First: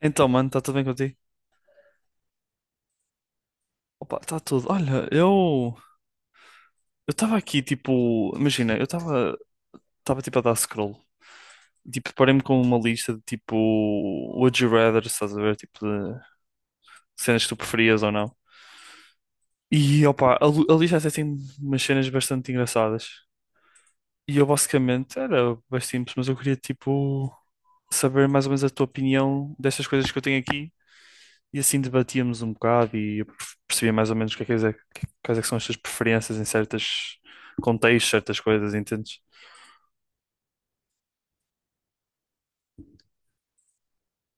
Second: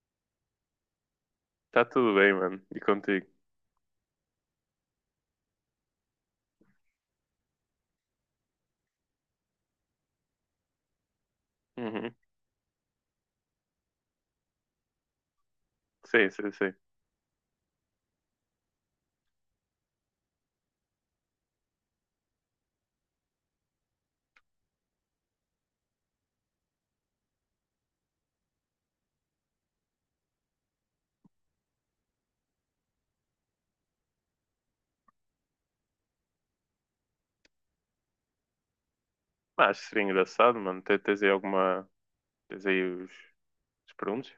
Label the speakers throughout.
Speaker 1: Então, mano, está tudo bem contigo?
Speaker 2: Tá tudo bem, mano. E contigo?
Speaker 1: Opa, está tudo. Olha, eu estava aqui tipo, imagina, eu estava tipo a dar scroll. Tipo,
Speaker 2: Uhum.
Speaker 1: deparei-me com uma lista de tipo Would You Rather, estás a ver, tipo de
Speaker 2: Sim, sim, sim.
Speaker 1: cenas que tu preferias ou não. E opa, a lista até tem umas cenas bastante engraçadas. E eu basicamente era bem simples, mas eu queria tipo saber mais ou menos a tua opinião destas coisas que eu tenho aqui. E assim debatíamos um bocado e eu percebia mais ou menos o que é que, quais é que são as tuas preferências em certos contextos, certas coisas, entendes?
Speaker 2: Mas acho que seria engraçado, mano. Tens aí alguma. Tens aí os, os perguntas?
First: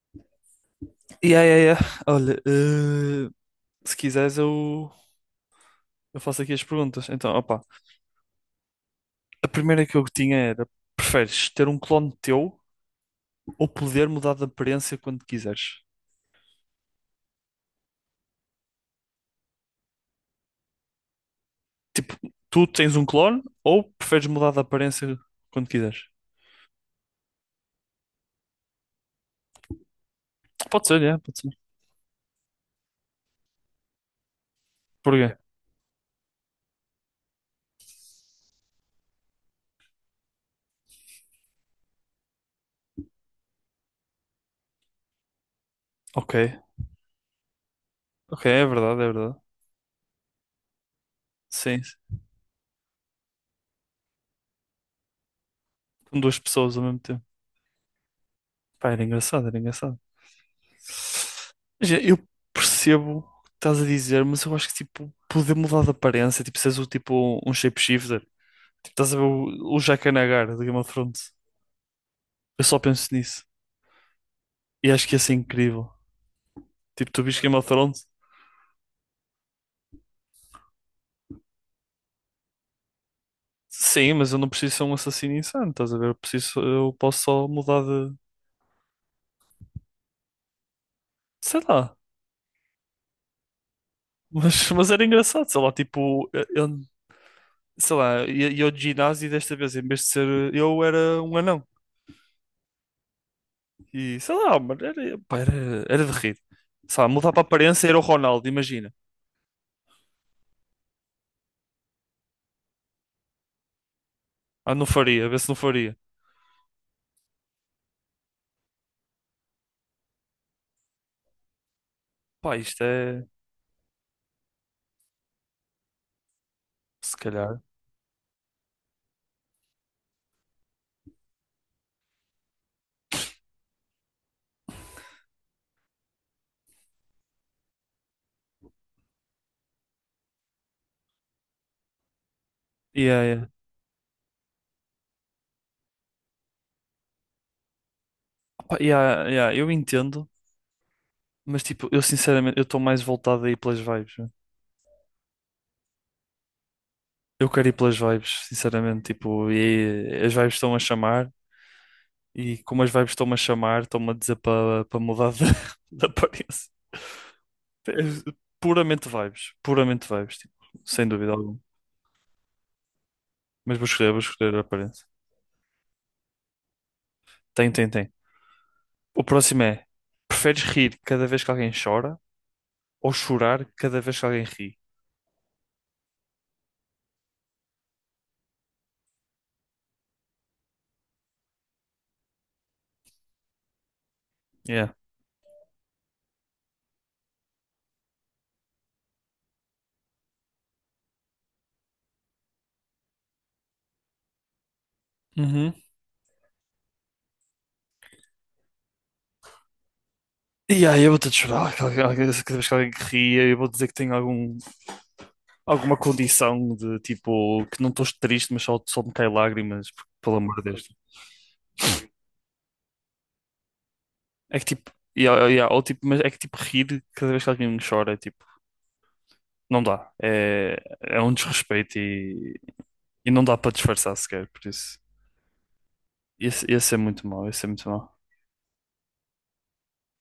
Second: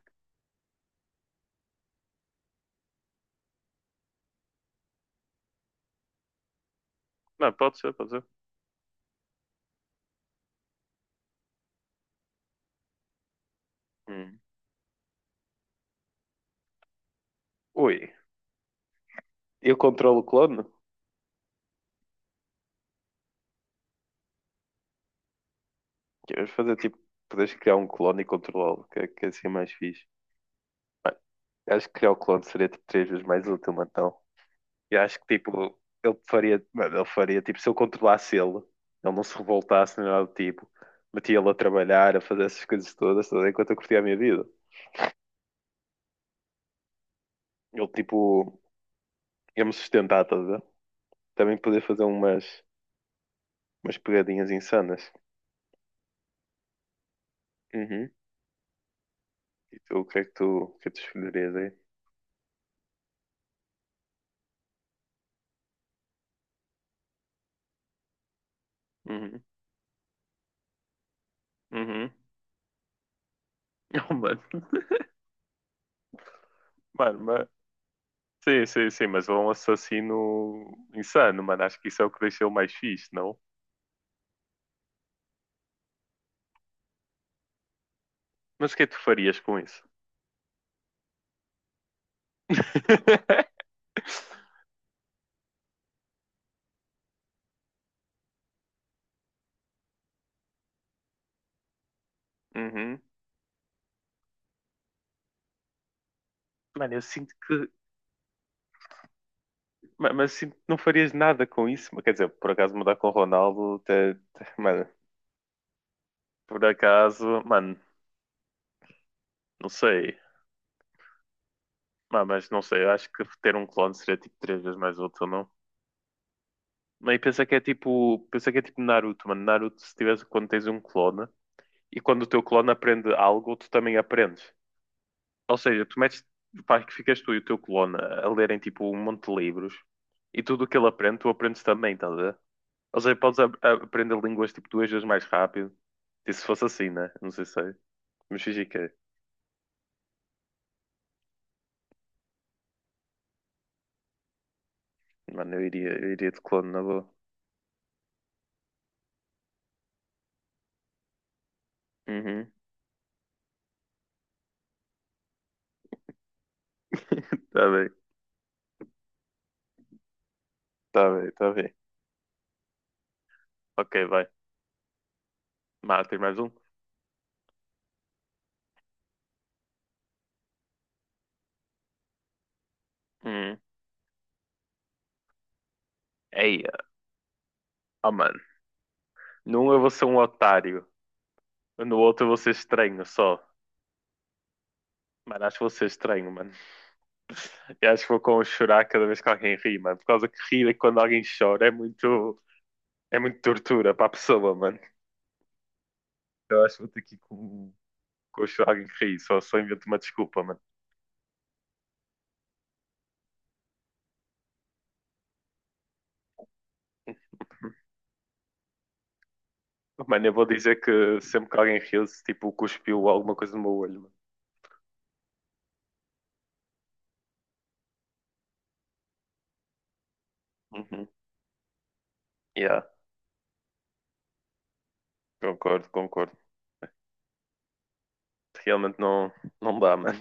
Speaker 1: E aí, olha, se quiseres eu faço aqui as perguntas. Então,
Speaker 2: Não,
Speaker 1: opa,
Speaker 2: pode ser, pode ser.
Speaker 1: a primeira que eu tinha era, preferes ter um clone teu ou poder mudar
Speaker 2: Hum.
Speaker 1: de aparência quando quiseres?
Speaker 2: Ui, eu controlo o clone?
Speaker 1: Tu tens um clone ou preferes mudar de aparência quando quiseres?
Speaker 2: Queres fazer tipo, podes criar um clone e controlá-lo, que é assim mais fixe.
Speaker 1: Pode ser,
Speaker 2: Mano,
Speaker 1: é, pode ser.
Speaker 2: acho que criar o clone seria tipo 3 vezes mais útil, mano. Então, e acho
Speaker 1: Porquê?
Speaker 2: que tipo, ele faria, mano, ele faria tipo, se eu controlasse ele, ele não se revoltasse nem nada do tipo, metia ele a trabalhar, a fazer essas coisas todas, tudo, enquanto eu curtia a minha vida.
Speaker 1: Ok,
Speaker 2: Ele
Speaker 1: ok,
Speaker 2: tipo,
Speaker 1: é verdade, é verdade.
Speaker 2: ia-me sustentar, estás a ver? Também poder
Speaker 1: Sim,
Speaker 2: fazer umas, umas pegadinhas insanas.
Speaker 1: com duas pessoas ao mesmo tempo.
Speaker 2: Uhum.
Speaker 1: Pá, era engraçado, era
Speaker 2: E tu,
Speaker 1: engraçado.
Speaker 2: o que é que tu escolherias aí?
Speaker 1: Já, eu percebo o que estás a dizer, mas eu acho que tipo, poder mudar de aparência, tipo, seres o tipo um shapeshifter. Tipo, estás a ver
Speaker 2: Uhum.
Speaker 1: o Jack Nagar de Game of Thrones.
Speaker 2: Uhum.
Speaker 1: Eu só penso nisso.
Speaker 2: Oh, mano.
Speaker 1: E acho que ia ser incrível. Tipo,
Speaker 2: Mano,
Speaker 1: tu viste
Speaker 2: mas...
Speaker 1: Game of Thrones?
Speaker 2: Sim, sim, sim, mas um assassino insano, mano. Acho que isso é o que deixou mais fixe, não?
Speaker 1: Sim, mas eu não preciso ser um assassino insano, estás a ver? Eu preciso, eu posso só mudar de.
Speaker 2: Mas o que é que tu farias com isso?
Speaker 1: Sei lá. Mas, mas era engraçado, sei lá, tipo, eu- sei lá, ia ao ginásio e desta vez, em vez de ser eu, era um anão.
Speaker 2: Uhum.
Speaker 1: E sei lá, mano, era, pá, era, era de rir.
Speaker 2: Mano, eu
Speaker 1: Sei lá, mudar
Speaker 2: sinto
Speaker 1: para a
Speaker 2: que.
Speaker 1: aparência era o Ronaldo, imagina.
Speaker 2: Mas eu sinto que não farias nada com isso. Mas, quer dizer, por acaso mudar com o Ronaldo,
Speaker 1: Ah,
Speaker 2: mano,
Speaker 1: não faria, vê se não faria.
Speaker 2: por acaso, mano, não sei. Ah, mas
Speaker 1: Pá,
Speaker 2: não
Speaker 1: isto
Speaker 2: sei, eu acho que
Speaker 1: é.
Speaker 2: ter um clone seria tipo 3 vezes mais útil, não? Não,
Speaker 1: Se
Speaker 2: e pensa que é
Speaker 1: calhar.
Speaker 2: tipo, pensa que é tipo Naruto, mano. Naruto, se tiveres quando tens um clone e quando o teu clone aprende algo, tu também aprendes. Ou seja, tu metes, faz que ficas tu e o teu clone a lerem tipo um monte de livros e tudo o que ele aprende, tu aprendes também, estás a ver? Ou seja,
Speaker 1: Yeah,
Speaker 2: podes
Speaker 1: yeah.
Speaker 2: aprender línguas tipo 2 vezes mais rápido. E se fosse assim, né? Não sei se é. Mas fingi
Speaker 1: Pá,
Speaker 2: que é.
Speaker 1: yeah, yeah, eu entendo, mas tipo, eu sinceramente, eu estou mais voltado aí pelas vibes, né?
Speaker 2: Mano, eu iria de clone na boa.
Speaker 1: Eu quero ir pelas vibes, sinceramente. Tipo, e as vibes estão a chamar,
Speaker 2: Uhum.
Speaker 1: e como as vibes estão-me a chamar, estão-me a dizer para mudar de, de aparência.
Speaker 2: Tá bem,
Speaker 1: É. Puramente vibes, tipo,
Speaker 2: tá
Speaker 1: sem
Speaker 2: bem,
Speaker 1: dúvida
Speaker 2: tá
Speaker 1: alguma.
Speaker 2: bem.
Speaker 1: Mas
Speaker 2: Ok,
Speaker 1: vou
Speaker 2: vai.
Speaker 1: escolher a aparência.
Speaker 2: Mano, tem mais um?
Speaker 1: Tem, tem, tem. O próximo é: preferes rir cada vez que alguém chora ou
Speaker 2: Hum.
Speaker 1: chorar cada vez que alguém ri?
Speaker 2: Ei, oh, mano. Num eu vou ser um otário. No outro eu vou ser estranho só.
Speaker 1: Yeah.
Speaker 2: Mano, acho que vou ser estranho, mano. Eu acho que vou com chorar cada vez que alguém ri, mano. Por causa que rir é quando alguém chora é muito. É muito tortura para a pessoa, mano.
Speaker 1: Uhum.
Speaker 2: Eu acho que vou ter que ir com chorar alguém que ri. Só, só invento uma desculpa, mano.
Speaker 1: E aí eu vou ter de chorar cada vez que alguém ria, eu vou dizer que tenho algum, alguma condição de tipo que não estou triste, mas só, só me caem lágrimas, porque,
Speaker 2: Mano, eu
Speaker 1: pelo
Speaker 2: vou
Speaker 1: amor de
Speaker 2: dizer
Speaker 1: Deus.
Speaker 2: que sempre que alguém riu-se, tipo, cuspiu alguma coisa no meu olho,
Speaker 1: É que tipo, yeah, yeah, yeah, ou, tipo, mas é que tipo rir cada vez que alguém chora, é tipo, não dá. É,
Speaker 2: mano. Uhum.
Speaker 1: é um desrespeito
Speaker 2: Yeah,
Speaker 1: e não dá para disfarçar sequer, por isso.
Speaker 2: concordo, concordo.
Speaker 1: Esse é muito mau, esse é muito mau.
Speaker 2: Realmente não, não dá, mano.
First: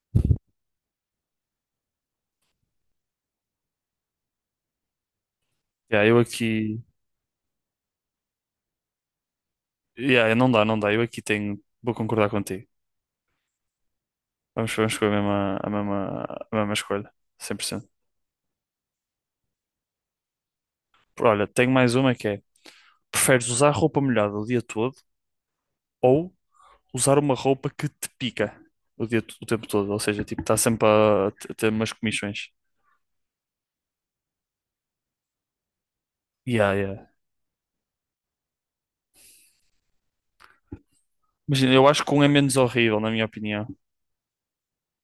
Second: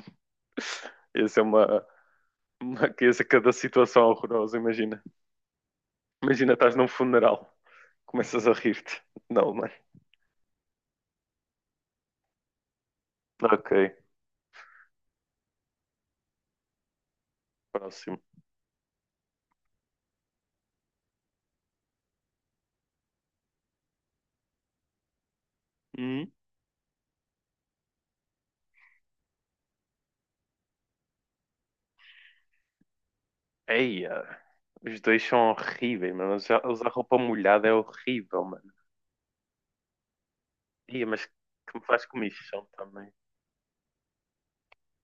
Speaker 2: Isso é uma riqueza cada situação horrorosa, imagina.
Speaker 1: Yeah, eu
Speaker 2: Imagina, estás
Speaker 1: aqui.
Speaker 2: num funeral, começas a rir-te. Não, mano.
Speaker 1: Yeah, não dá, não dá. Eu aqui tenho. Vou concordar contigo.
Speaker 2: Ok,
Speaker 1: Vamos, vamos com a mesma, a mesma, a mesma escolha. Cento.
Speaker 2: próximo.
Speaker 1: Olha, tenho mais uma que é: preferes usar roupa molhada o dia todo
Speaker 2: Hum?
Speaker 1: ou usar uma roupa que te pica o tempo todo? Ou seja, tipo, está sempre a ter umas comichões.
Speaker 2: Eia, os dois são horríveis, mano. Usar
Speaker 1: Yeah,
Speaker 2: usar
Speaker 1: yeah.
Speaker 2: roupa molhada é horrível, mano. Eia, mas que
Speaker 1: Imagina,
Speaker 2: me
Speaker 1: eu
Speaker 2: faz
Speaker 1: acho que um é menos
Speaker 2: comichão
Speaker 1: horrível,
Speaker 2: também.
Speaker 1: na minha opinião.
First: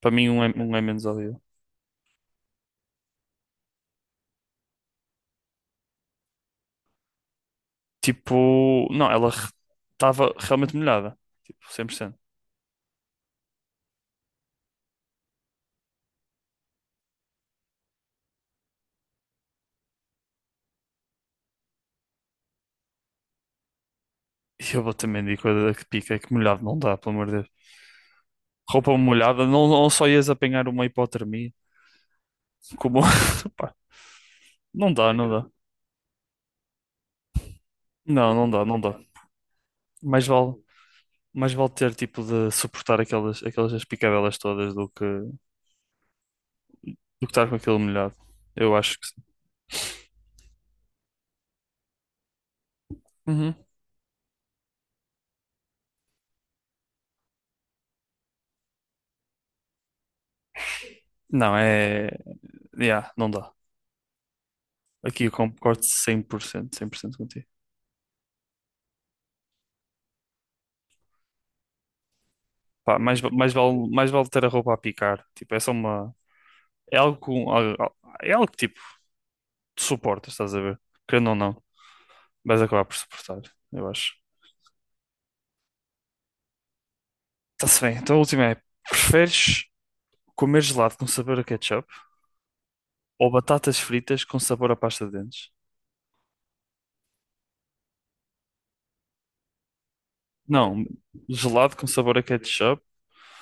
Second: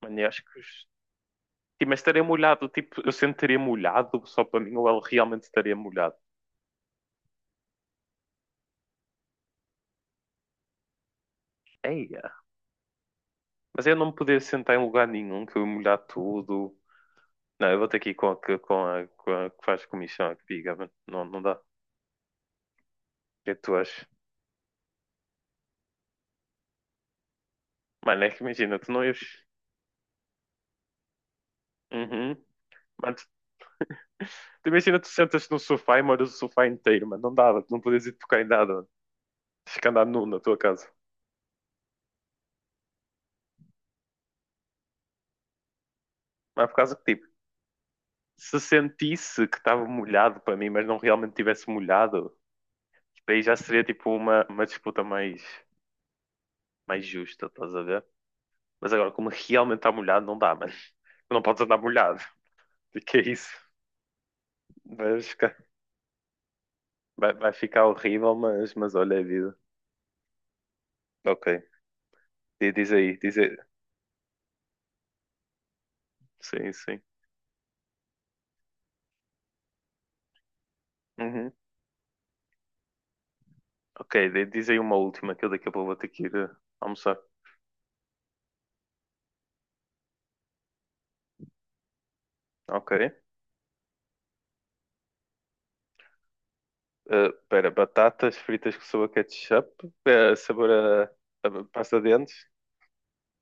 Speaker 1: Para
Speaker 2: Mano, eu
Speaker 1: mim,
Speaker 2: acho que
Speaker 1: um é
Speaker 2: os...
Speaker 1: menos horrível.
Speaker 2: Sim, mas estaria molhado, tipo, eu sentaria molhado só para mim ou ele realmente estaria molhado?
Speaker 1: Tipo, não, ela estava realmente molhada. Tipo, 100%.
Speaker 2: Eia, mas eu não me poder sentar em lugar nenhum, que eu ia molhar tudo. Não, eu vou ter que ir com a que, com a que faz comissão, a que diga, mano. Não, não dá. O que é que tu achas?
Speaker 1: E eu vou também dizer coisa que pica, é que molhado não dá, pelo amor de
Speaker 2: Mano, é que imagina, tu
Speaker 1: roupa
Speaker 2: não ias.
Speaker 1: molhada, não, não só ias apanhar uma hipotermia,
Speaker 2: Uhum.
Speaker 1: como
Speaker 2: Mano,
Speaker 1: pá,
Speaker 2: tu
Speaker 1: não
Speaker 2: imagina, tu
Speaker 1: dá, não
Speaker 2: sentas
Speaker 1: dá.
Speaker 2: no sofá e moras o sofá inteiro, mano. Não dava, tu não podias ir
Speaker 1: Não,
Speaker 2: tocar em
Speaker 1: não dá,
Speaker 2: nada,
Speaker 1: não
Speaker 2: mano.
Speaker 1: dá.
Speaker 2: Tens que andar nu
Speaker 1: Mais
Speaker 2: na
Speaker 1: vale,
Speaker 2: tua casa.
Speaker 1: mais vale ter tipo de suportar aquelas, aquelas picabelas todas do que do
Speaker 2: Mas por causa que, tipo,
Speaker 1: que estar com aquilo molhado.
Speaker 2: se
Speaker 1: Eu acho que sim.
Speaker 2: sentisse que estava molhado para mim, mas não realmente tivesse molhado, daí já
Speaker 1: Uhum.
Speaker 2: seria, tipo, uma disputa mais, mais justa, estás a ver? Mas agora, como realmente está molhado, não dá, mano. Tu não
Speaker 1: Não,
Speaker 2: podes andar
Speaker 1: é.
Speaker 2: molhado. O
Speaker 1: Yeah,
Speaker 2: que é
Speaker 1: não
Speaker 2: isso?
Speaker 1: dá. Aqui eu
Speaker 2: Mas
Speaker 1: concordo 100%, 100%
Speaker 2: vai,
Speaker 1: contigo.
Speaker 2: vai ficar horrível, mas olha a vida. Ok. Diz
Speaker 1: Pá,
Speaker 2: aí,
Speaker 1: mais,
Speaker 2: diz aí.
Speaker 1: mais vale ter a roupa a picar. Tipo, é só uma.
Speaker 2: Sim,
Speaker 1: É
Speaker 2: sim.
Speaker 1: algo, é algo que tipo, tu suportas, estás a ver? Querendo ou
Speaker 2: Uhum.
Speaker 1: não, vais acabar por suportar, eu acho.
Speaker 2: Ok, diz aí uma última que eu daqui a pouco vou ter que ir almoçar.
Speaker 1: Está-se bem. Então a última é: preferes comer gelado com sabor a ketchup
Speaker 2: Ok.
Speaker 1: ou batatas fritas com sabor a pasta de dentes?
Speaker 2: Espera, batatas fritas com sabor ketchup, eh, sabor
Speaker 1: Não,
Speaker 2: a, a
Speaker 1: gelado com
Speaker 2: pasta de
Speaker 1: sabor a
Speaker 2: dentes.
Speaker 1: ketchup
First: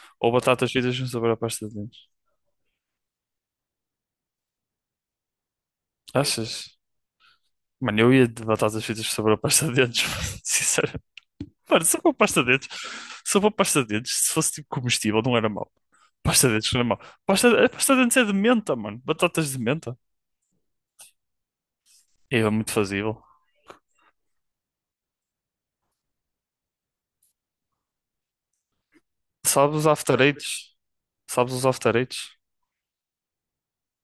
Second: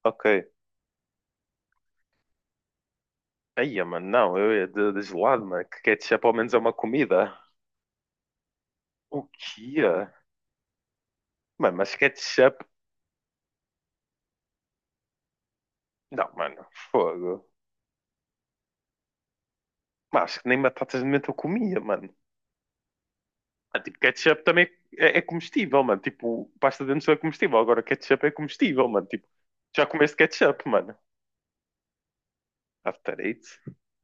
Speaker 2: Ok.
Speaker 1: ou batatas fritas com sabor a pasta de dentes?
Speaker 2: Aí, mano, não, eu ia de gelado, mano, que ketchup ao menos é uma
Speaker 1: Achas?
Speaker 2: comida.
Speaker 1: Mano, eu ia de batatas fritas com
Speaker 2: O
Speaker 1: sabor a pasta de
Speaker 2: que
Speaker 1: dentes,
Speaker 2: é?
Speaker 1: sinceramente.
Speaker 2: Mano,
Speaker 1: Mano,
Speaker 2: mas
Speaker 1: só para pasta de
Speaker 2: ketchup.
Speaker 1: dentes. Só para pasta de dentes, se fosse tipo comestível, não era mau.
Speaker 2: Não,
Speaker 1: Pasta de
Speaker 2: mano,
Speaker 1: dentes não era mau.
Speaker 2: fogo.
Speaker 1: Pasta, a pasta de dentes é de menta, mano. Batatas de menta.
Speaker 2: Mas acho que nem batatas de menta eu comia, mano.
Speaker 1: É muito fazível.
Speaker 2: Ah, tipo, ketchup também é, é comestível, mano. Tipo, pasta de dentes não é comestível. Agora, ketchup é comestível, mano. Tipo,
Speaker 1: Sabes
Speaker 2: já
Speaker 1: os
Speaker 2: comeste
Speaker 1: After
Speaker 2: ketchup,
Speaker 1: Eights?
Speaker 2: mano.
Speaker 1: Sabes os After Eights?
Speaker 2: After eight?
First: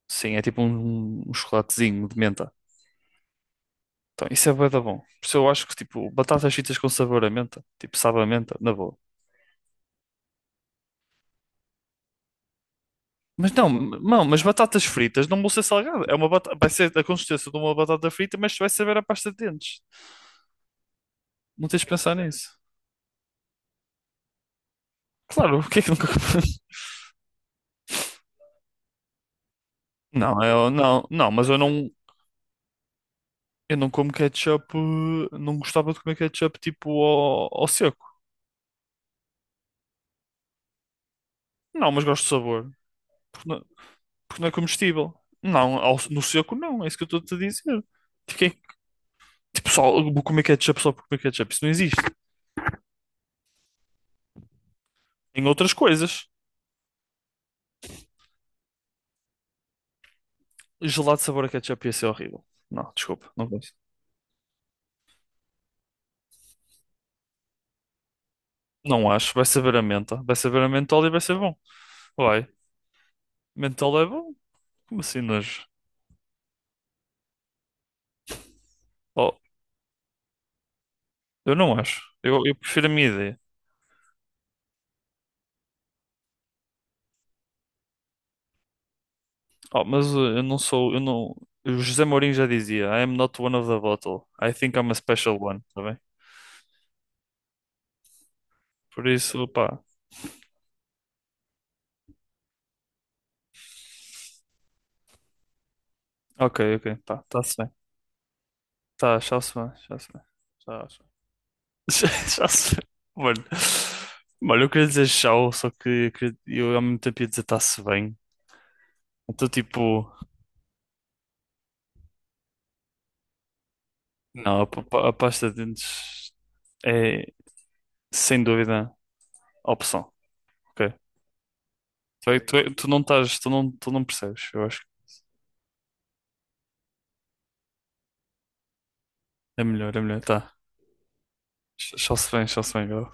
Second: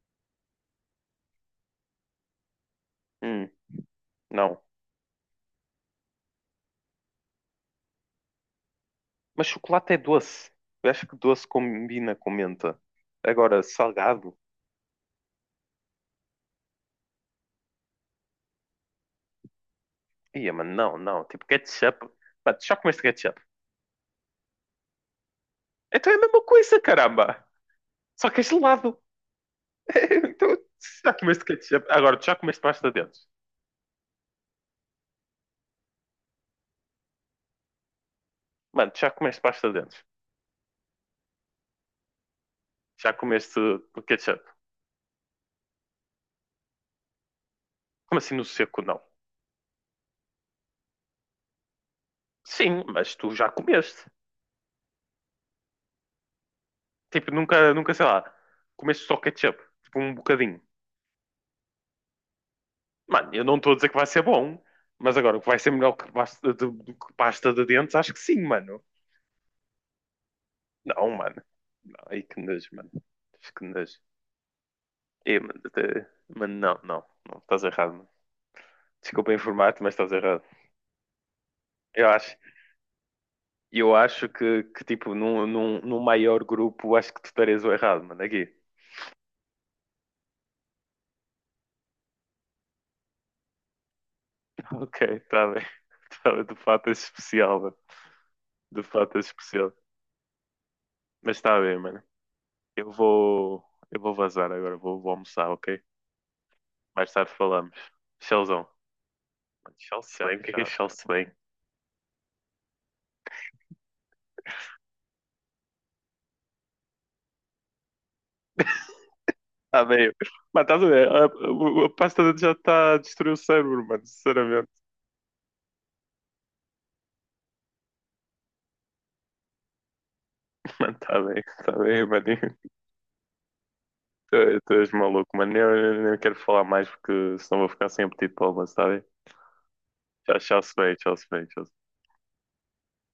Speaker 1: Sim, é tipo um chocolatezinho de menta.
Speaker 2: Hum,
Speaker 1: Então, isso é
Speaker 2: não.
Speaker 1: bué da bom. Por isso eu acho que, tipo, batatas fritas com sabor a menta. Tipo, sabe a menta, na boa.
Speaker 2: Mas chocolate é doce. Eu acho que doce combina com menta.
Speaker 1: Mas
Speaker 2: Agora,
Speaker 1: não, não,
Speaker 2: salgado?
Speaker 1: mas batatas fritas não vão ser salgadas. É uma batata, vai ser a consistência de uma batata frita, mas vai saber a pasta de dentes.
Speaker 2: Ia, mano, não, não. Tipo,
Speaker 1: Não tens de
Speaker 2: ketchup.
Speaker 1: pensar
Speaker 2: Mano,
Speaker 1: nisso.
Speaker 2: tu já comeste ketchup.
Speaker 1: Claro, o que é que nunca...
Speaker 2: Então é a mesma coisa, caramba. Só que é gelado.
Speaker 1: Não,
Speaker 2: Então, tu já comeste
Speaker 1: mas
Speaker 2: ketchup. Agora, tu já comeste pasta de dentes.
Speaker 1: eu não como ketchup, não gostava de comer ketchup tipo ao seco.
Speaker 2: Mano, tu já comeste pasta de dentes.
Speaker 1: Não, mas gosto de sabor,
Speaker 2: Já
Speaker 1: porque
Speaker 2: comeste
Speaker 1: não,
Speaker 2: ketchup.
Speaker 1: porque não é comestível. Não, no seco não, é isso que eu estou-te a dizer.
Speaker 2: Como assim no seco, não?
Speaker 1: Tipo, só vou comer ketchup só por comer ketchup. Isso não existe.
Speaker 2: Sim, mas tu já comeste.
Speaker 1: Em outras coisas,
Speaker 2: Tipo, nunca, nunca, sei lá, comeste só ketchup. Tipo, um bocadinho.
Speaker 1: gelado de sabor a ketchup ia ser horrível. Não, desculpa,
Speaker 2: Mano, eu
Speaker 1: não
Speaker 2: não estou a
Speaker 1: gosto.
Speaker 2: dizer que vai ser bom, mas agora, que vai ser melhor que pasta de, do que pasta de dentes, acho que sim, mano.
Speaker 1: Não acho. Vai saber a menta. Vai saber a mentol
Speaker 2: Não,
Speaker 1: e vai ser
Speaker 2: mano.
Speaker 1: bom.
Speaker 2: Não, aí que
Speaker 1: Vai.
Speaker 2: nojo, mano. Acho que nojo.
Speaker 1: Mentol é bom? Como assim
Speaker 2: É, mano,
Speaker 1: nojo?
Speaker 2: mano, não, não, não, estás errado, mano. Desculpa
Speaker 1: Oh,
Speaker 2: informar-te, mas estás errado.
Speaker 1: eu não acho.
Speaker 2: Eu acho,
Speaker 1: Eu prefiro a minha ideia.
Speaker 2: eu acho que tipo, num maior grupo, acho que tu estarias o errado, mano, aqui.
Speaker 1: Oh, mas eu não sou. Eu não. O José Mourinho já dizia: "I am not one of the bottle. I think I'm a
Speaker 2: Ok,
Speaker 1: special
Speaker 2: está
Speaker 1: one."
Speaker 2: bem.
Speaker 1: Tá bem?
Speaker 2: Tá bem, de fato é especial, mano. De
Speaker 1: Por
Speaker 2: fato é
Speaker 1: isso,
Speaker 2: especial.
Speaker 1: pá.
Speaker 2: Mas tá bem, mano. Eu vou, eu vou vazar agora, vou almoçar, ok?
Speaker 1: Ok, ok.
Speaker 2: Mais
Speaker 1: Pá,
Speaker 2: tarde
Speaker 1: tá-se bem.
Speaker 2: falamos. Tchauzão.
Speaker 1: Tá, tchau-se bem.
Speaker 2: Mano,
Speaker 1: Tchau-se
Speaker 2: se
Speaker 1: bem.
Speaker 2: tchau, bem, o que é tchau.
Speaker 1: Tchau.
Speaker 2: Tchauzão?
Speaker 1: Já, já se... Mano. Mano, eu queria dizer tchau, só que eu ao mesmo tempo ia dizer está-se bem. Então,
Speaker 2: Tá
Speaker 1: tipo,
Speaker 2: bem. Mano, estás a ver? A pasta de dente já está a destruir o cérebro, mano,
Speaker 1: não, a,
Speaker 2: sinceramente.
Speaker 1: pa- a pasta de dentes é sem dúvida a opção, ok?
Speaker 2: Mano, tá bem, mano.
Speaker 1: Tu não estás, tu não
Speaker 2: Tu,
Speaker 1: percebes, eu
Speaker 2: tu
Speaker 1: acho que
Speaker 2: és maluco, mano. Eu nem quero falar mais porque senão vou ficar sem apetite para o almoço, tá bem?
Speaker 1: é melhor,
Speaker 2: Tchau,
Speaker 1: tá.
Speaker 2: tchau, se bem, tchau, se bem, tchau.
Speaker 1: Tchau-se bem, Gal.